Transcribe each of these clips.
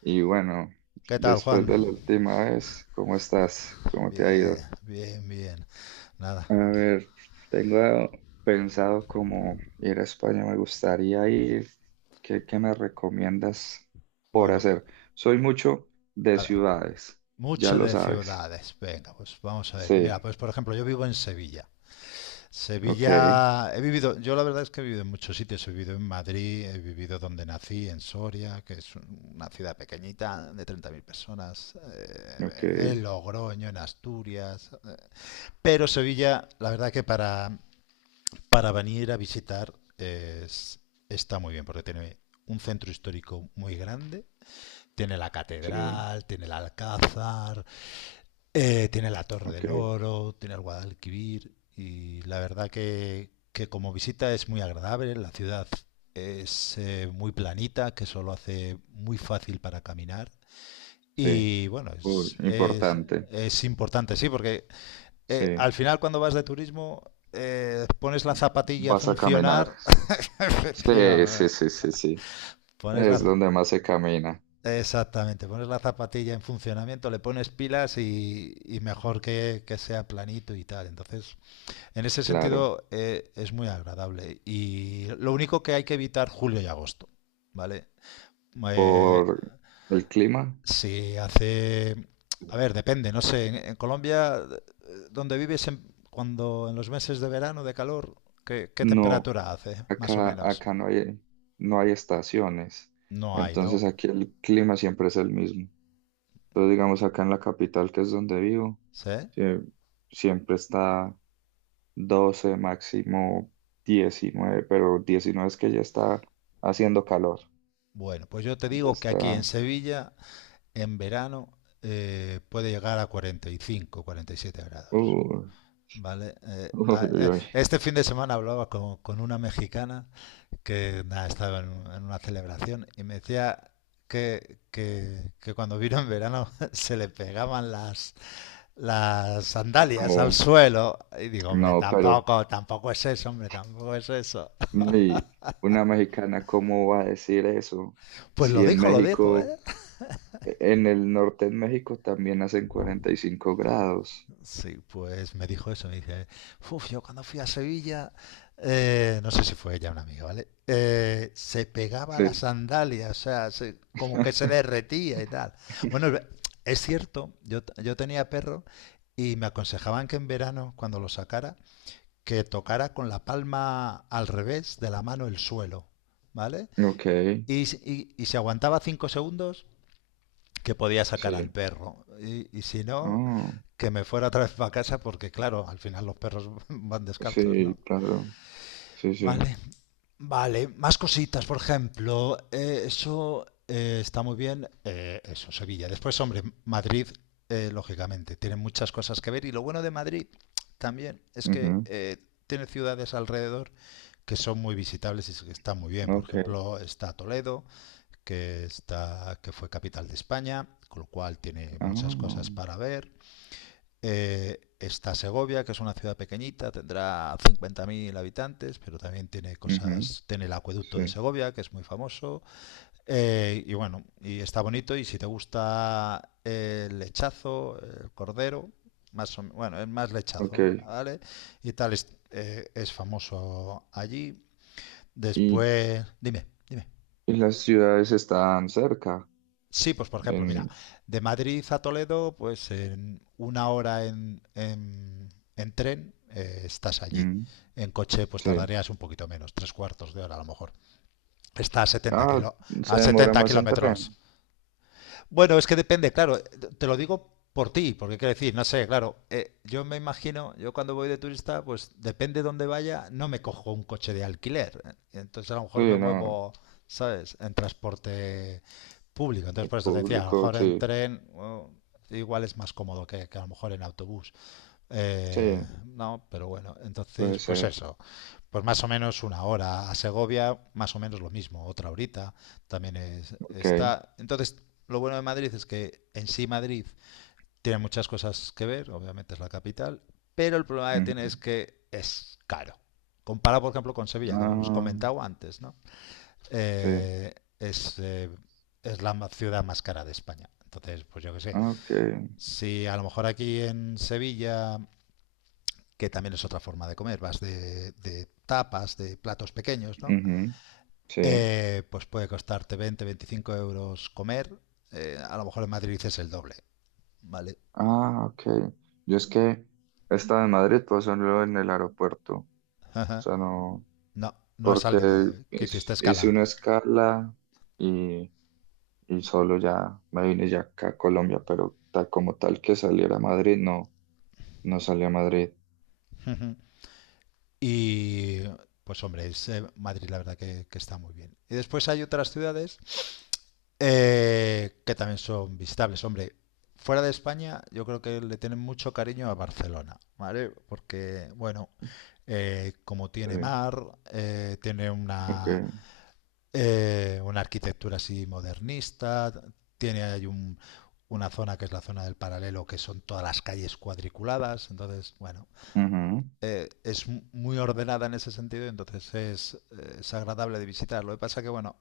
Y bueno, ¿Qué tal, después Juan? de la última vez, ¿cómo estás? ¿Cómo te ha Bien, ido? bien, bien. Nada. A ver, tengo pensado como ir a España, me gustaría ir. ¿Qué me recomiendas por Bueno, hacer? Soy mucho de a ver. ciudades, ya Mucho lo de sabes. ciudades. Venga, pues vamos a ver. Mira, Sí, pues por ejemplo, yo vivo en Sevilla. ok, Sevilla, yo la verdad es que he vivido en muchos sitios. He vivido en Madrid, he vivido donde nací, en Soria, que es una ciudad pequeñita de 30.000 personas. ok, En Logroño, en Asturias. Pero Sevilla, la verdad que para venir a visitar es, está muy bien porque tiene un centro histórico muy grande, tiene la sí, catedral, tiene el alcázar, tiene la Torre del ok, Oro, tiene el Guadalquivir y la verdad que como visita es muy agradable, la ciudad es muy planita, que eso lo hace muy fácil para caminar sí. y bueno, Uy, es, es, importante, es importante, sí, porque sí. al final cuando vas de turismo pones la zapatilla a Vas a caminar. funcionar. Sí, Sí, sí, vamos, sí, sí, sí. pones Es la, donde más se camina, exactamente, pones la zapatilla en funcionamiento, le pones pilas y mejor que sea planito y tal. Entonces, en ese claro. sentido es muy agradable. Y lo único que hay que evitar julio y agosto, ¿vale? Eh, Por el clima. si hace... A ver, depende, no sé, en, Colombia, donde vives cuando en los meses de verano, de calor, ¿qué No, temperatura hace, más o acá, menos? acá no hay, no hay estaciones. No hay, ¿no? Entonces aquí el clima siempre es el mismo. Entonces, digamos, acá en la capital, que es donde vivo, ¿Sí? sie- siempre está 12 máximo 19, pero 19 es que ya está haciendo calor. Bueno, pues yo te Ya digo que aquí en está. Sevilla, en verano, puede llegar a 45, 47 grados. uh, ¿Vale? Uy, uy, uy. Este fin de semana hablaba con una mexicana que nada, estaba en, una celebración y me decía que cuando vino en verano se le pegaban las sandalias al No, suelo. Y digo, hombre, no, pero tampoco, tampoco es eso, hombre, tampoco es eso. uy, una mexicana, ¿cómo va a decir eso? Pues Si en lo dijo, México. ¿eh? En el norte de México también hacen 45 grados. Sí, pues me dijo eso, me dije, uff, yo cuando fui a Sevilla, no sé si fue ella una amiga, ¿vale? Se pegaba a las Sí. sandalias, o sea, como que se derretía y tal. Bueno, es cierto, yo tenía perro y me aconsejaban que en verano, cuando lo sacara, que tocara con la palma al revés de la mano el suelo, ¿vale? Ok, Y, si- y si aguantaba 5 segundos, que podía sacar al sí. perro. Y si no, Ah, que me fuera otra vez para casa porque, claro, al final los perros van descartos, sí, ¿no? claro. Sí, sí. Vale, vale. Más cositas, por ejemplo, eso está muy bien, eso, Sevilla. Después, hombre, Madrid, lógicamente, tiene muchas cosas que ver y lo bueno de Madrid también es que Ujú, tiene ciudades alrededor que son muy visitables y que están muy bien. Por ok. ejemplo, está Toledo, que fue capital de España, con lo cual tiene muchas cosas Ah, para ver. Está Segovia, que es una ciudad pequeñita, tendrá 50.000 habitantes, pero también tiene ujú, cosas, tiene el acueducto sí. de Segovia, que es muy famoso. Y bueno, y está bonito. Y si te gusta el lechazo, el cordero, bueno, es más lechazo, Ok. ¿vale? Y tal, es famoso allí. Y, Después, dime, dime. y las ciudades están cerca. Sí, pues por ejemplo, mira, En, de Madrid a Toledo, pues en una hora en tren estás allí. mm, En coche, pues sí. tardarías un poquito menos, tres cuartos de hora a lo mejor. Está Ah, se a demora 70 más en kilómetros. tren. Bueno, es que depende, claro, te lo digo por ti, porque quiero decir, no sé, claro, yo me imagino, yo cuando voy de turista, pues depende de dónde vaya, no me cojo un coche de alquiler, entonces a lo mejor me Sí, no. muevo, ¿sabes?, en transporte público, entonces El por eso te decía, a lo público, mejor en sí. tren, bueno, igual es más cómodo que a lo mejor en autobús, Sí, no, pero bueno, entonces, puede pues ser. eso, pues más o menos una hora. A Segovia, más o menos lo mismo, otra horita también Ok. está. Entonces, lo bueno de Madrid es que en sí Madrid tiene muchas cosas que ver, obviamente es la capital, pero el problema que tiene es Ujú. que es caro. Comparado, por ejemplo, con Sevilla, que hemos Ah, comentado antes, ¿no? sí. Eh, es, eh, es la ciudad más cara de España. Entonces, pues yo qué sé, Ok. si a lo mejor aquí en Sevilla que también es otra forma de comer, vas de, tapas, de platos pequeños, ¿no? Ujú, sí. Pues puede costarte 20, 25 euros comer, a lo mejor en Madrid dices el doble, ¿vale? Ah, ok. Yo es que esta de Madrid pasó luego en el aeropuerto. O sea, no, No, no es porque salida, ¿eh? Que hiciste hice escala. una escala y, y solo ya me vine ya acá a Colombia, pero tal como tal que saliera a Madrid, no, no salí a Madrid. Y pues hombre, Madrid la verdad que está muy bien. Y después hay otras ciudades que también son visitables, hombre. Fuera de España, yo creo que le tienen mucho cariño a Barcelona, ¿vale? Porque, bueno, como tiene Sí, mar, tiene ok. una arquitectura así modernista, tiene ahí una zona que es la zona del paralelo, que son todas las calles cuadriculadas, entonces, bueno, es muy ordenada en ese sentido, entonces es agradable de visitar. Lo que pasa que, bueno,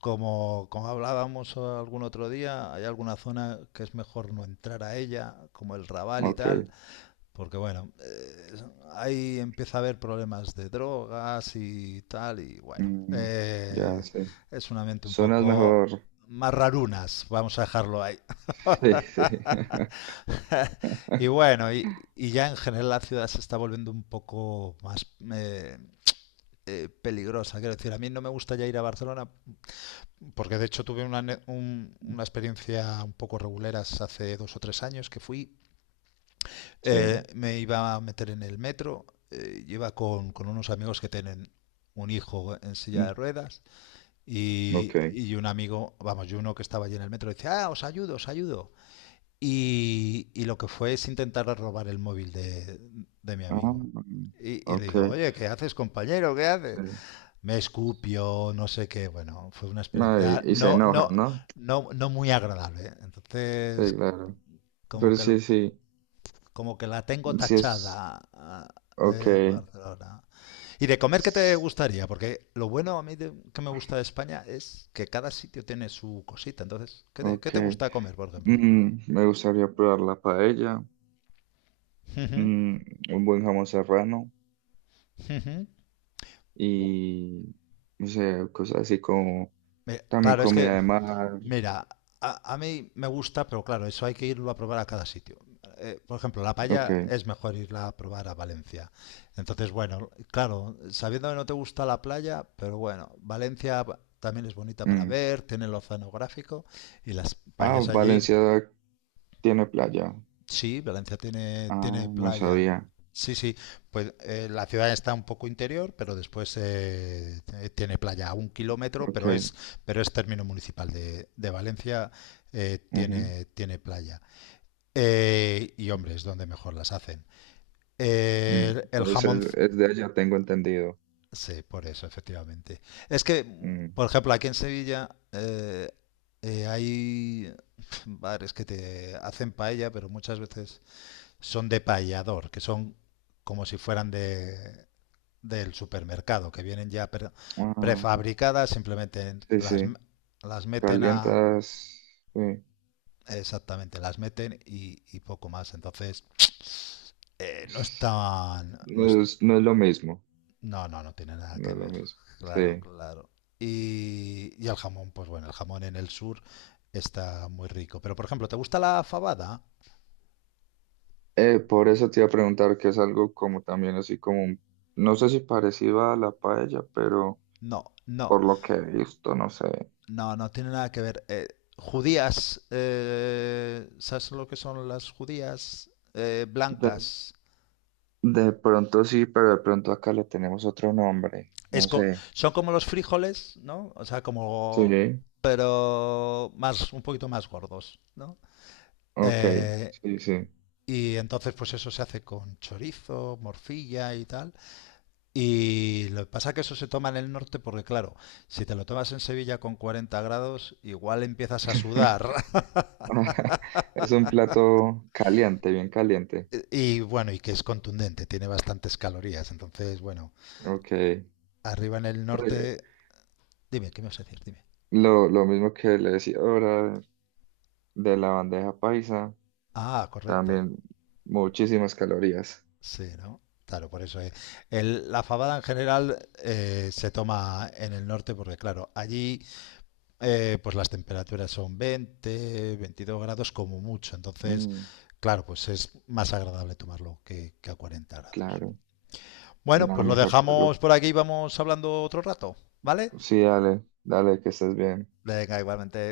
como hablábamos algún otro día, hay alguna zona que es mejor no entrar a ella, como el Raval Ujú, y ok. tal, porque bueno, ahí empieza a haber problemas de drogas y tal, y bueno, Mm, ya sé. es un ambiente un Zonas poco mejor. más rarunas, vamos a dejarlo ahí. Sí, sí. Y bueno, y ya en general la ciudad se está volviendo un poco más eh, peligrosa. Quiero decir, a mí no me gusta ya ir a Barcelona, porque de hecho tuve una experiencia un poco reguleras hace 2 o 3 años que fui. Sí. Me iba a meter en el metro, y iba con unos amigos que tienen un hijo en silla Mm, de ruedas y, ok. y un amigo, vamos, y uno que estaba allí en el metro decía, ah, os ayudo, os ayudo. Y lo que fue es intentar robar el móvil de, mi Ah, amigo. mm, Y le ok. digo, oye, ¿qué haces, compañero? ¿Qué haces? Sí. Me escupió, no sé qué. Bueno, fue una No, y, experiencia y se no, enojan, no, ¿no? no, no muy agradable. Entonces, Sí, claro. como Pero que, sí, sí, como que la tengo sí es, tachada. Ok, Barcelona. ¿Y de comer qué te s- gustaría? Porque lo bueno a mí que me gusta de España es que cada sitio tiene su cosita. Entonces, ¿qué te, ok. qué te gusta comer, por ejemplo? Mm, me gustaría probar la paella, Ujú, mm, un buen jamón serrano ujú. y, no sé, cosas así como también Claro, es comida que, de mar, mira, a mí me gusta, pero claro, eso hay que irlo a probar a cada sitio. Por ejemplo, la paella ok. es mejor irla a probar a Valencia. Entonces, bueno, claro, sabiendo que no te gusta la playa, pero bueno, Valencia también es bonita para Mm. ver, tiene el oceanográfico y las Ah, paellas allí. Valencia tiene playa. Sí, Valencia tiene, Ah, tiene no playa. sabía, Sí, sí, pues la ciudad está un poco interior, pero después tiene playa a 1 kilómetro, ok. pero es término municipal de, Valencia, Ujú, tiene playa. Y hombre, es donde mejor las hacen. mm. El Entonces jamón, es, es de allá, tengo entendido. sí, por eso, efectivamente. Es que, Mm. por ejemplo, aquí en Sevilla hay bares que te hacen paella, pero muchas veces son de payador, que son como si fueran de, del supermercado, que vienen ya pre- Ah, prefabricadas, simplemente sí, las, sí. las meten. Calientas, sí. Exactamente, las meten y poco más. Entonces, no están. No, No es, no es lo mismo, no tiene nada no que es lo ver. mismo. Sí. Claro, claro. Y el jamón, pues bueno, el jamón en el sur está muy rico. Pero, por ejemplo, ¿te gusta la fabada? Por eso te iba a preguntar que es algo como también así como, no sé si parecido a la paella, pero No, no. por lo que he visto, no sé. No, no tiene nada que ver. Judías, ¿sabes lo que son las judías? De, Blancas. de pronto sí, pero de pronto acá le tenemos otro nombre, Es no co- sé. Son como los frijoles, ¿no? O sea, Sí, pero más, un poquito más gordos, ¿no? ok, Eh, sí, sí. y entonces, pues eso se hace con chorizo, morcilla y tal. Y lo que pasa es que eso se toma en el norte porque, claro, si te lo tomas en Sevilla con 40 grados, igual empiezas a sudar. Es un plato caliente, bien caliente. Y bueno, y que es contundente, tiene bastantes calorías. Entonces, bueno, Ok. Arriba en el norte. Dime, ¿qué me vas a decir? Dime. lo mismo que le decía ahora, de la bandeja paisa, Ah, correcto. también muchísimas calorías. Sí, ¿no? Claro, por eso. La fabada en general se toma en el norte porque, claro, allí pues las temperaturas son 20, 22 grados como mucho. Entonces, Mm, claro, pues es más agradable tomarlo que a 40 grados. claro, Bueno, nada pues lo mejor que algo. dejamos por aquí y vamos hablando otro rato, ¿vale? Sí, dale, dale, que estés bien. Venga, igualmente.